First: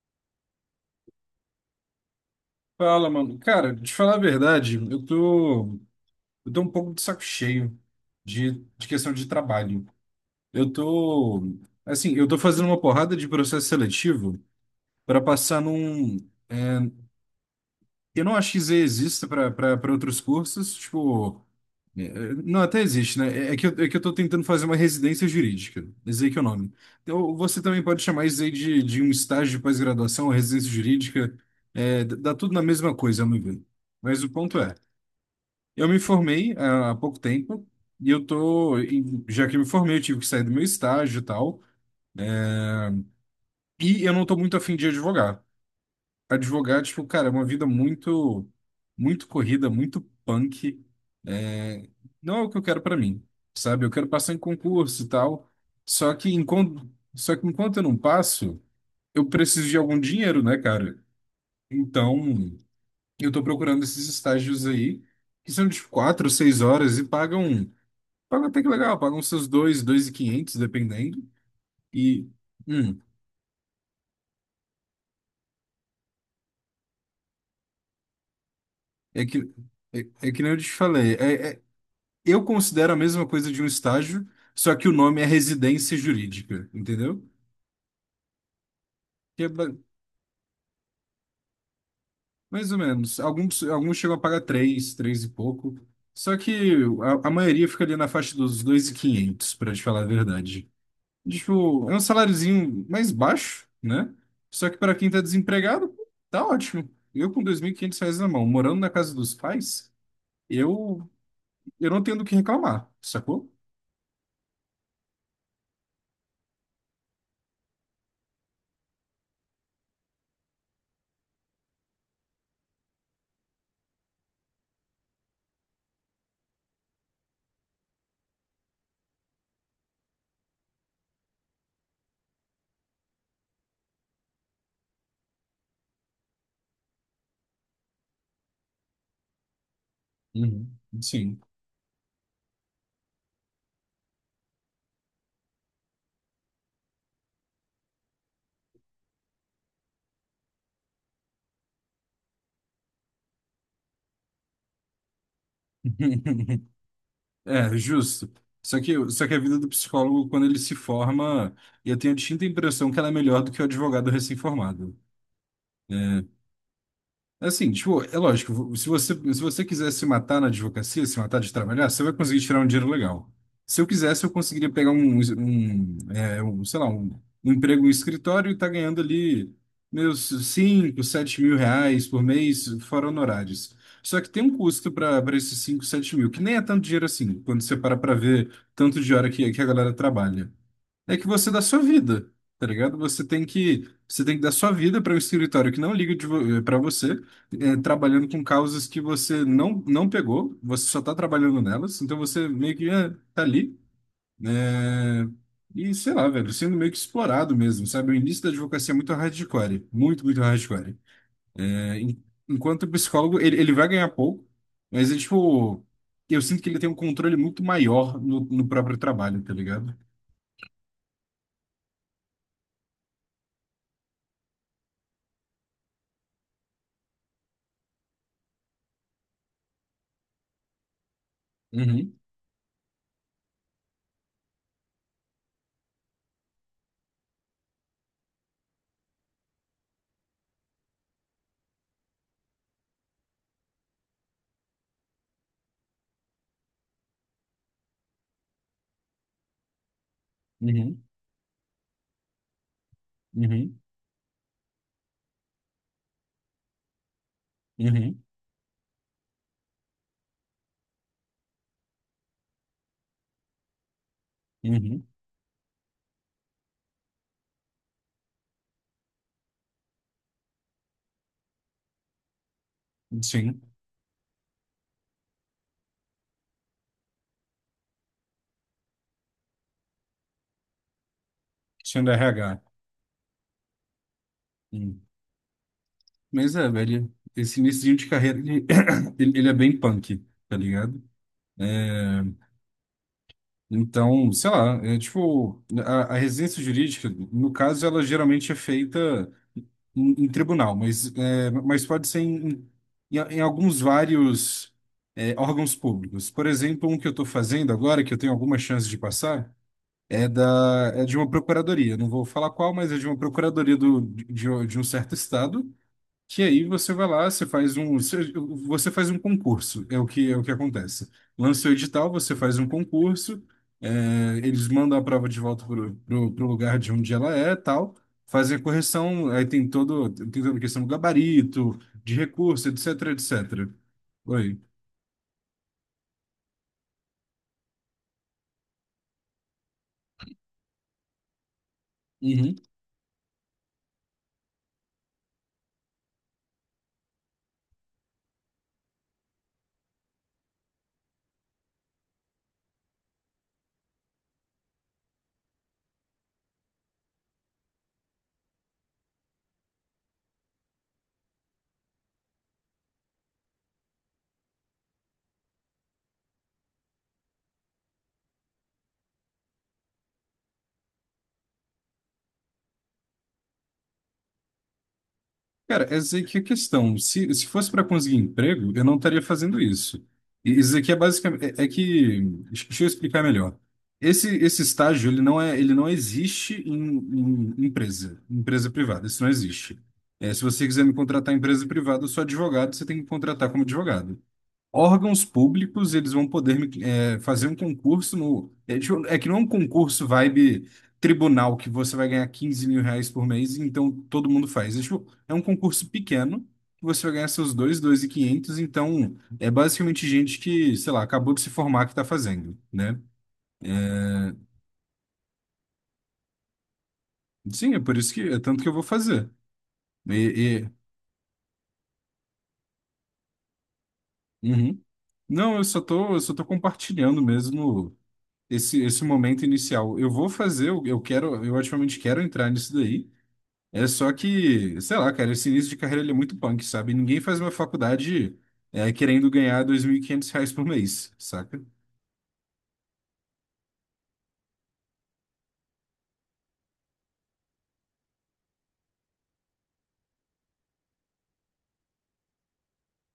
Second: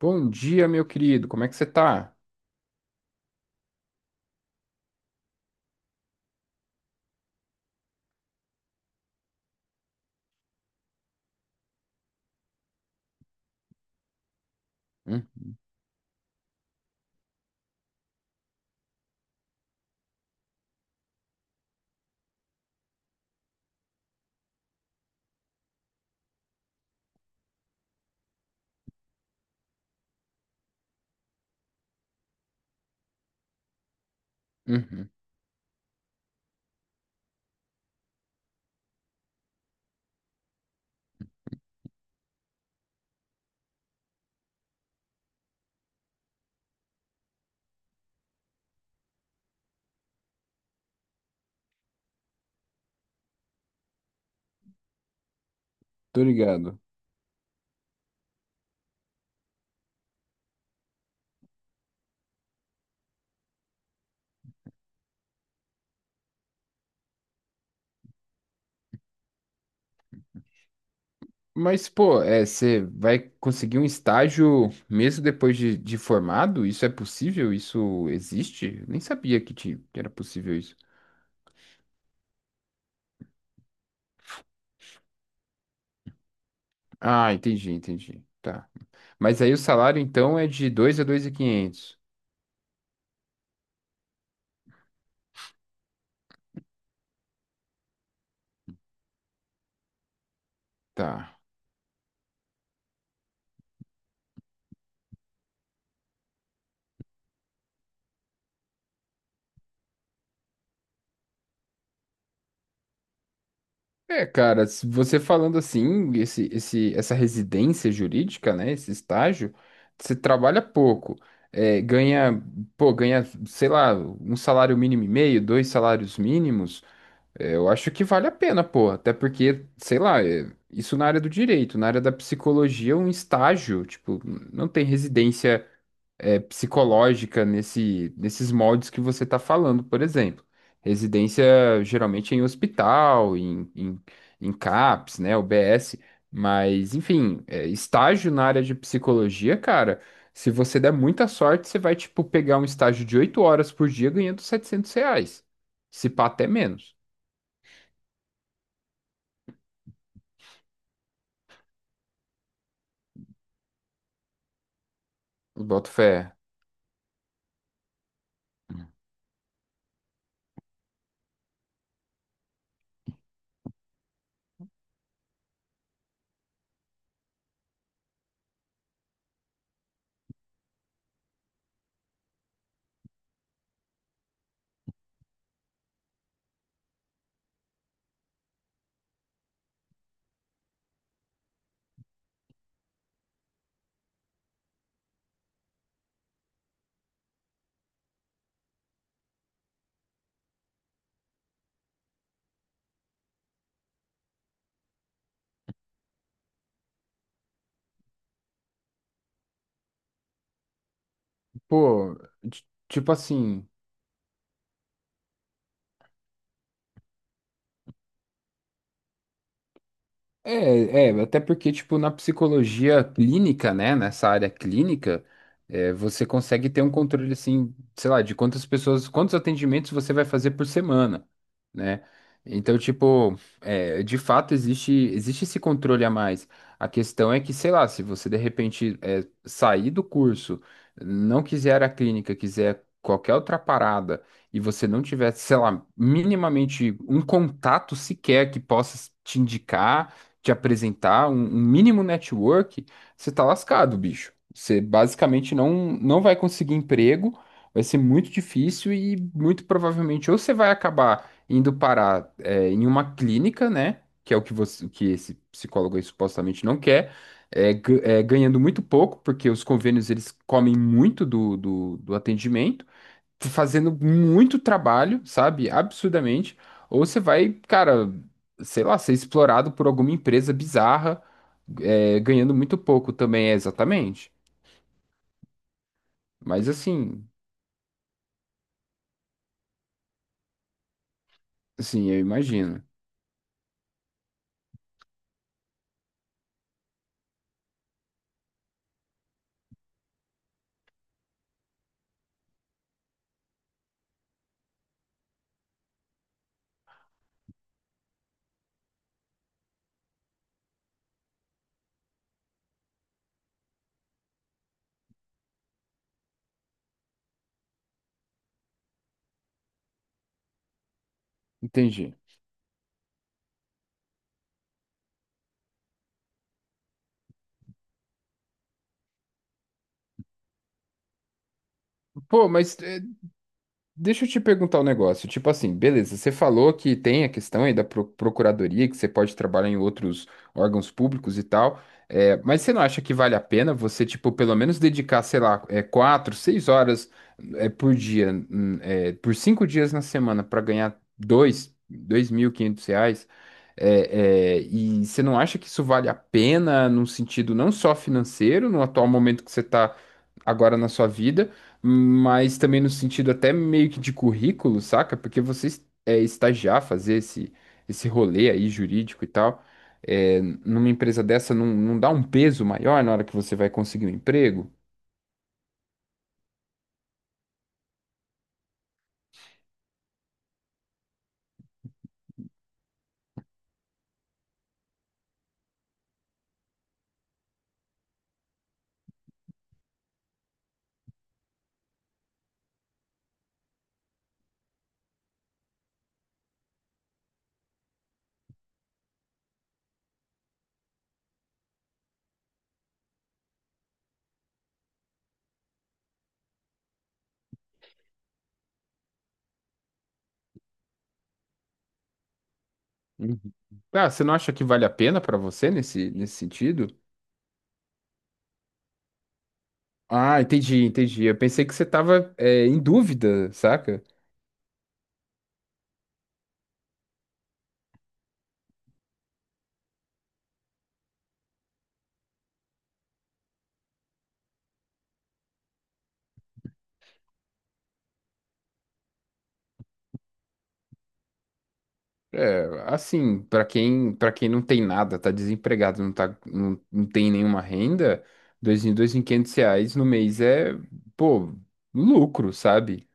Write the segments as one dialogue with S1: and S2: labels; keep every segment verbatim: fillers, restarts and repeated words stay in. S1: Bom dia, meu querido. Como é que você tá?
S2: Fala, mano. Cara, de falar a verdade, eu tô, eu tô um pouco de saco cheio de, de questão de trabalho. Eu tô, assim, eu tô fazendo uma porrada de processo seletivo para
S1: Uhum,
S2: passar num. Eu não acho que Z exista para outros cursos, tipo. é, é, Não, até existe, né? É é que eu, é que eu tô tentando fazer uma residência jurídica. Esse que é o nome. Então, você também pode chamar isso aí de, de um estágio de pós-graduação, residência jurídica. É, dá dá tudo na mesma coisa, ao meu ver. Mas o ponto é.
S1: uhum.
S2: Eu me formei ah, há pouco tempo e eu tô, e já que eu me formei, eu tive que sair do meu estágio e tal, e eu não tô muito afim de advogar. Advogar, tipo, cara, é uma vida muito, muito corrida, muito punk. É, não é o que eu quero pra mim, sabe? Eu quero passar em concurso e tal, só
S1: Tô
S2: que
S1: ligado.
S2: enquanto, só que enquanto eu não passo, eu preciso de algum dinheiro, né, cara? Então, eu tô procurando esses estágios aí, que são de tipo, quatro, seis horas e pagam. Paga até que legal, paga uns seus dois, dois e quinhentos, dependendo.
S1: Mas, pô,
S2: E,
S1: é, você
S2: hum,
S1: vai conseguir um estágio mesmo depois de, de formado? Isso é possível? Isso existe? Eu Nem
S2: é
S1: sabia
S2: que,
S1: que, tinha, que
S2: é,
S1: era
S2: é que nem eu
S1: possível
S2: te
S1: isso.
S2: falei, é, é- eu considero a mesma coisa de um estágio, só que o nome é residência jurídica, entendeu?
S1: Ah, entendi, entendi. Tá. Mas
S2: Que é
S1: aí o
S2: ba-
S1: salário, então, é de dois a dois mil e quinhentos.
S2: mais ou menos, alguns, alguns chegam a pagar três, três e pouco, só que a, a maioria fica ali na faixa dos dois e quinhentos, para te falar a verdade.
S1: Tá.
S2: Tipo, é um saláriozinho mais baixo, né? Só que para quem tá desempregado, pô, tá ótimo. Eu com dois mil e quinhentos reais na mão, morando na casa dos pais, eu, eu não tenho do que reclamar, sacou?
S1: É, cara, se você falando assim, esse, esse, essa residência jurídica, né, esse estágio, você trabalha pouco, é, ganha, pô, ganha, sei lá, um salário mínimo e meio, dois salários mínimos, é, eu acho que vale a pena, pô, até porque, sei lá, é, isso na área do direito, na área da psicologia, um estágio, tipo, não tem residência é, psicológica nesse, nesses moldes que você está falando, por exemplo.
S2: Uhum. Sim.
S1: Residência geralmente é em hospital, em, em, em CAPS, né, U B S, mas enfim, é, estágio na área de psicologia, cara, se você der muita sorte, você vai, tipo, pegar um estágio de oito horas por dia ganhando setecentos reais, se pá até menos,
S2: É, justo. Só que, só que a vida do psicólogo, quando ele se forma, eu tenho a distinta impressão que ela é melhor do que o advogado recém-formado.
S1: boto fé.
S2: Assim, tipo, é lógico, se você, se você quiser se matar na advocacia, se matar de trabalhar, você vai conseguir tirar um dinheiro legal. Se eu quisesse, eu conseguiria pegar um, um, é, um, sei lá, um, um emprego em escritório e tá ganhando ali meus cinco sete mil reais por mês, fora honorários. Só que tem um custo para para esses cinco sete mil, que nem é tanto dinheiro assim, quando você para para ver tanto de hora que, que a galera trabalha é que você dá sua vida, tá ligado? Você tem que, você tem que dar sua vida para um escritório que não liga de vo para você, é, trabalhando com causas que você não, não pegou, você só tá trabalhando nelas, então você meio que é, tá ali, né? E sei lá, velho, sendo meio que explorado mesmo, sabe? O início da advocacia é muito hardcore, muito, muito hardcore. É,
S1: Pô,
S2: en-
S1: ti-
S2: enquanto o
S1: tipo
S2: psicólogo, ele,
S1: assim.
S2: ele vai ganhar pouco, mas é tipo, eu sinto que ele tem um controle muito maior no, no próprio trabalho, tá ligado?
S1: É, é, até porque, tipo, na psicologia clínica, né, nessa área clínica, é, você consegue ter um controle, assim, sei lá, de quantas pessoas, quantos atendimentos você vai fazer por semana, né?
S2: Uhum,
S1: Então, tipo, é, de fato existe, existe esse controle a mais. A questão é que, sei lá, se você de repente é, sair do curso, não quiser a clínica, quiser qualquer outra parada, e você não tiver, sei lá, minimamente um contato sequer que possa te indicar te
S2: uhum,
S1: apresentar um, um mínimo network, você tá
S2: uhum.
S1: lascado, bicho. Você basicamente não, não vai conseguir emprego, vai ser
S2: Uhum,
S1: muito difícil e muito provavelmente ou você vai acabar indo parar é, em uma clínica, né? Que é o que você, o
S2: uhum.
S1: que esse psicólogo aí supostamente não quer, é, ga- é, ganhando muito pouco, porque os convênios eles comem muito do, do do atendimento
S2: Sim,
S1: fazendo muito trabalho, sabe? Absurdamente. Ou você vai, cara, sei lá, ser explorado por alguma empresa bizarra,
S2: sim, do
S1: é, ganhando
S2: R H.
S1: muito pouco também, é exatamente.
S2: Hum. Mas é,
S1: Mas
S2: velho,
S1: assim,
S2: esse início de carreira, ele, ele, ele é bem punk, tá ligado?
S1: assim, eu
S2: É,
S1: imagino.
S2: então, sei lá, é tipo, a, a residência jurídica, no caso, ela geralmente é feita em, em tribunal, mas, é, mas pode ser em, em, em alguns vários é, órgãos públicos. Por exemplo, um que eu estou fazendo agora, que eu tenho alguma chance de passar, É da, é de uma procuradoria, não vou falar qual, mas é de uma procuradoria do, de, de um certo estado, que aí você vai lá, você faz um, você você faz um concurso, é o que, é o que acontece. Lança o edital,
S1: Entendi.
S2: você faz um concurso, é, eles mandam a prova de volta pro, pro, pro lugar de onde ela é, tal, fazem a correção, aí tem todo, tem toda a questão do gabarito, de
S1: Pô,
S2: recurso,
S1: mas
S2: etc,
S1: é,
S2: etcétera.
S1: deixa eu te
S2: Oi.
S1: perguntar um negócio. Tipo assim, beleza, você falou que tem a questão aí da pro- procuradoria, que você pode trabalhar em outros órgãos públicos e tal, é, mas você não acha que vale a pena você, tipo, pelo menos dedicar, sei lá, é, quatro, seis horas é, por dia, hum, é, por cinco dias na semana para ganhar dois, dois mil e quinhentos reais? É, é, e você não acha que isso vale a pena num sentido não só financeiro, no atual momento que você está agora na sua vida? Mas também no sentido até meio que de currículo, saca? Porque você es- é, estagiar, fazer esse, esse rolê aí jurídico e tal, é, numa empresa dessa não, não dá um peso maior na hora que você vai conseguir um emprego?
S2: Cara, essa aí que é a questão. Se, se fosse para conseguir emprego, eu não estaria fazendo isso. E isso aqui é basicamente é, é que deixa eu explicar melhor. Esse, esse estágio ele não é ele não existe em, em empresa empresa privada. Isso não existe. É, se você quiser me contratar em empresa privada, eu sou advogado, você tem que me contratar como advogado órgãos públicos, eles vão poder me, é, fazer um concurso no. É, tipo, é que não é um concurso vibe tribunal que você vai ganhar quinze mil reais por mês, então todo mundo faz. É, tipo, é um concurso pequeno que você vai ganhar seus dois, dois e quinhentos, então é basicamente gente que, sei lá, acabou de se formar que está fazendo, né?
S1: Uhum. Ah, você não acha que vale a pena pra você nesse, nesse sentido?
S2: Sim, é por isso que é tanto que eu vou fazer. E,
S1: Ah,
S2: e-
S1: entendi, entendi. Eu pensei que você tava, é, em dúvida, saca?
S2: uhum. Não, eu só tô, eu só tô compartilhando mesmo esse, esse momento inicial. Eu vou fazer, eu eu quero, eu ativamente quero entrar nisso daí. É só que, sei lá, cara, esse início de carreira ele é muito punk, sabe? Ninguém faz uma faculdade é, querendo ganhar dois mil e quinhentos reais por mês, saca?
S1: Assim, para quem, para quem não tem nada, tá desempregado, não tá, não, não tem nenhuma renda, dois em dois em quinhentos reais no mês é, pô, lucro, sabe?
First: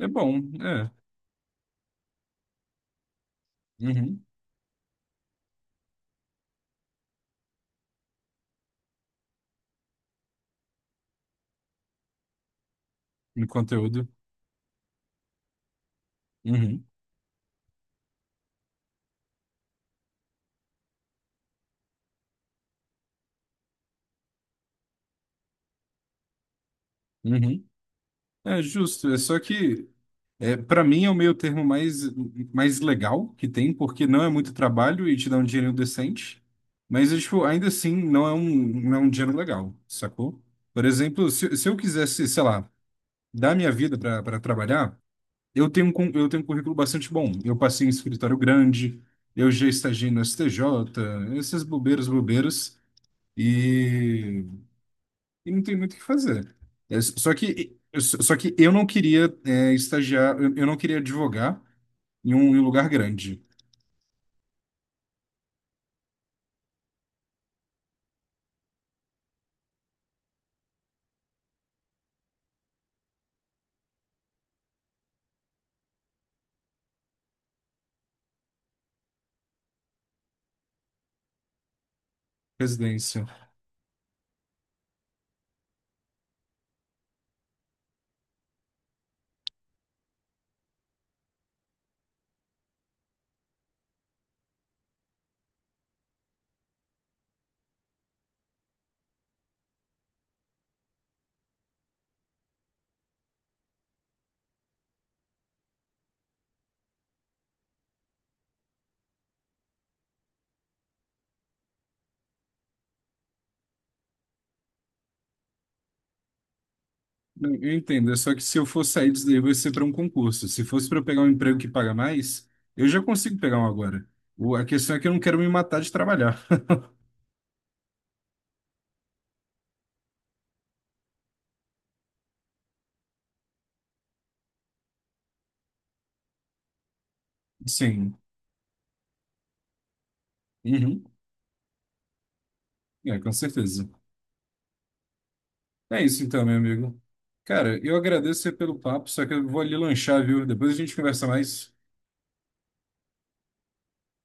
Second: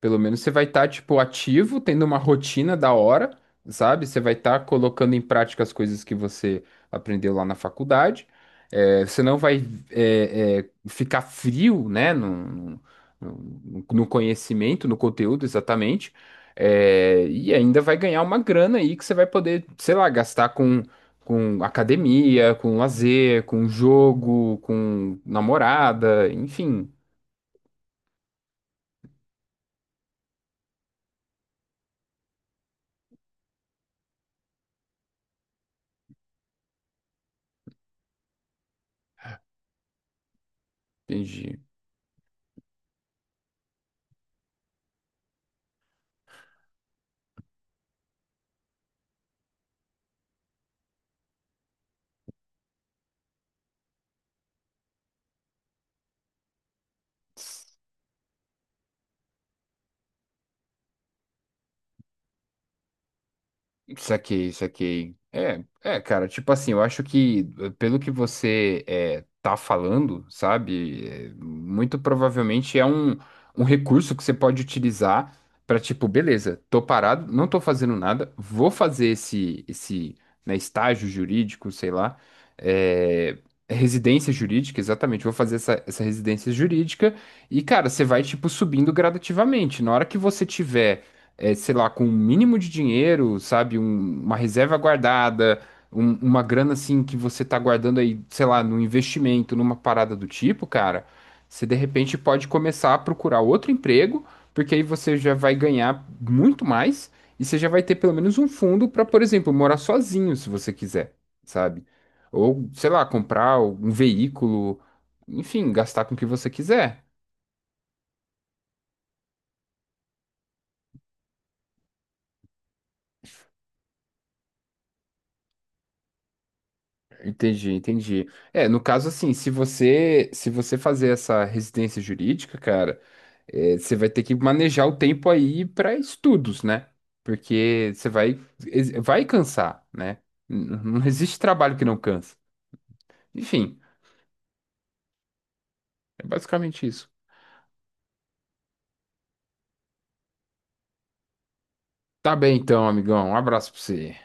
S2: É
S1: Pelo menos
S2: bom,
S1: você vai estar,
S2: é.
S1: tipo, ativo, tendo uma rotina da hora, sabe? Você
S2: Uhum.
S1: vai estar colocando em prática as coisas que você aprendeu lá na faculdade. É, você não vai é, é, ficar frio, né? No,
S2: No
S1: no, no
S2: conteúdo.
S1: conhecimento, no conteúdo, exatamente.
S2: Uhum.
S1: É, e ainda vai ganhar uma grana aí que você vai poder, sei lá, gastar com, com academia, com lazer, com jogo, com namorada, enfim.
S2: Uhum. É justo. É só que, é, para mim, é o meio termo mais, mais legal que tem, porque não é muito trabalho e te dá um dinheiro decente. Mas, é, tipo, ainda assim, não é um, não é um dinheiro legal, sacou? Por exemplo, se,
S1: Entendi.
S2: se eu quisesse, sei lá, dar minha vida para trabalhar. Eu tenho, um cu- eu tenho um currículo bastante bom. Eu passei em escritório grande, eu já estagiei no S T J, essas bobeiras, bobeiras, e, e não tem muito o que fazer. É, s- só que, s- só que eu não queria é, estagiar, eu, eu não queria advogar em um, em um lugar grande,
S1: Saquei, saquei. É, é, cara, tipo assim, eu acho que eh, pelo que você eh, tá falando, sabe, eh, muito provavelmente é um, um recurso que você pode utilizar para tipo, beleza, tô parado, não tô fazendo nada, vou fazer esse, esse, né, estágio jurídico, sei lá,
S2: residência.
S1: eh, residência jurídica, exatamente, vou fazer essa, essa residência jurídica e, cara, você vai, tipo, subindo gradativamente. Na hora que você tiver é, sei lá, com um mínimo de dinheiro, sabe? Um- uma reserva guardada, um- uma grana assim que você tá guardando aí, sei lá, num investimento, numa parada do tipo, cara, você de repente pode começar a procurar outro emprego, porque aí você já vai ganhar muito mais e você já vai ter pelo menos um fundo para, por exemplo, morar sozinho, se você quiser, sabe? Ou, sei lá, comprar um veículo, enfim, gastar com o que você quiser.
S2: Eu eu entendo, é só que se eu for sair disso daí vai ser para um concurso. Se fosse para eu pegar um emprego que paga mais, eu já consigo pegar um agora. O- a questão é que eu não quero me matar de trabalhar.
S1: Entendi, entendi. É, no caso assim, se você se você fazer essa residência jurídica, cara, é, você vai ter que manejar o tempo aí para estudos, né? Porque você
S2: Sim.
S1: vai ex- vai cansar, né? N-
S2: Uhum.
S1: Não existe trabalho que não cansa.
S2: É, com
S1: Enfim,
S2: certeza. É isso
S1: é
S2: então, meu
S1: basicamente
S2: amigo.
S1: isso.
S2: Cara, eu agradeço você pelo papo, só que eu vou ali lanchar, viu? Depois a gente conversa mais.
S1: Tá bem então, amigão. Um abraço para você.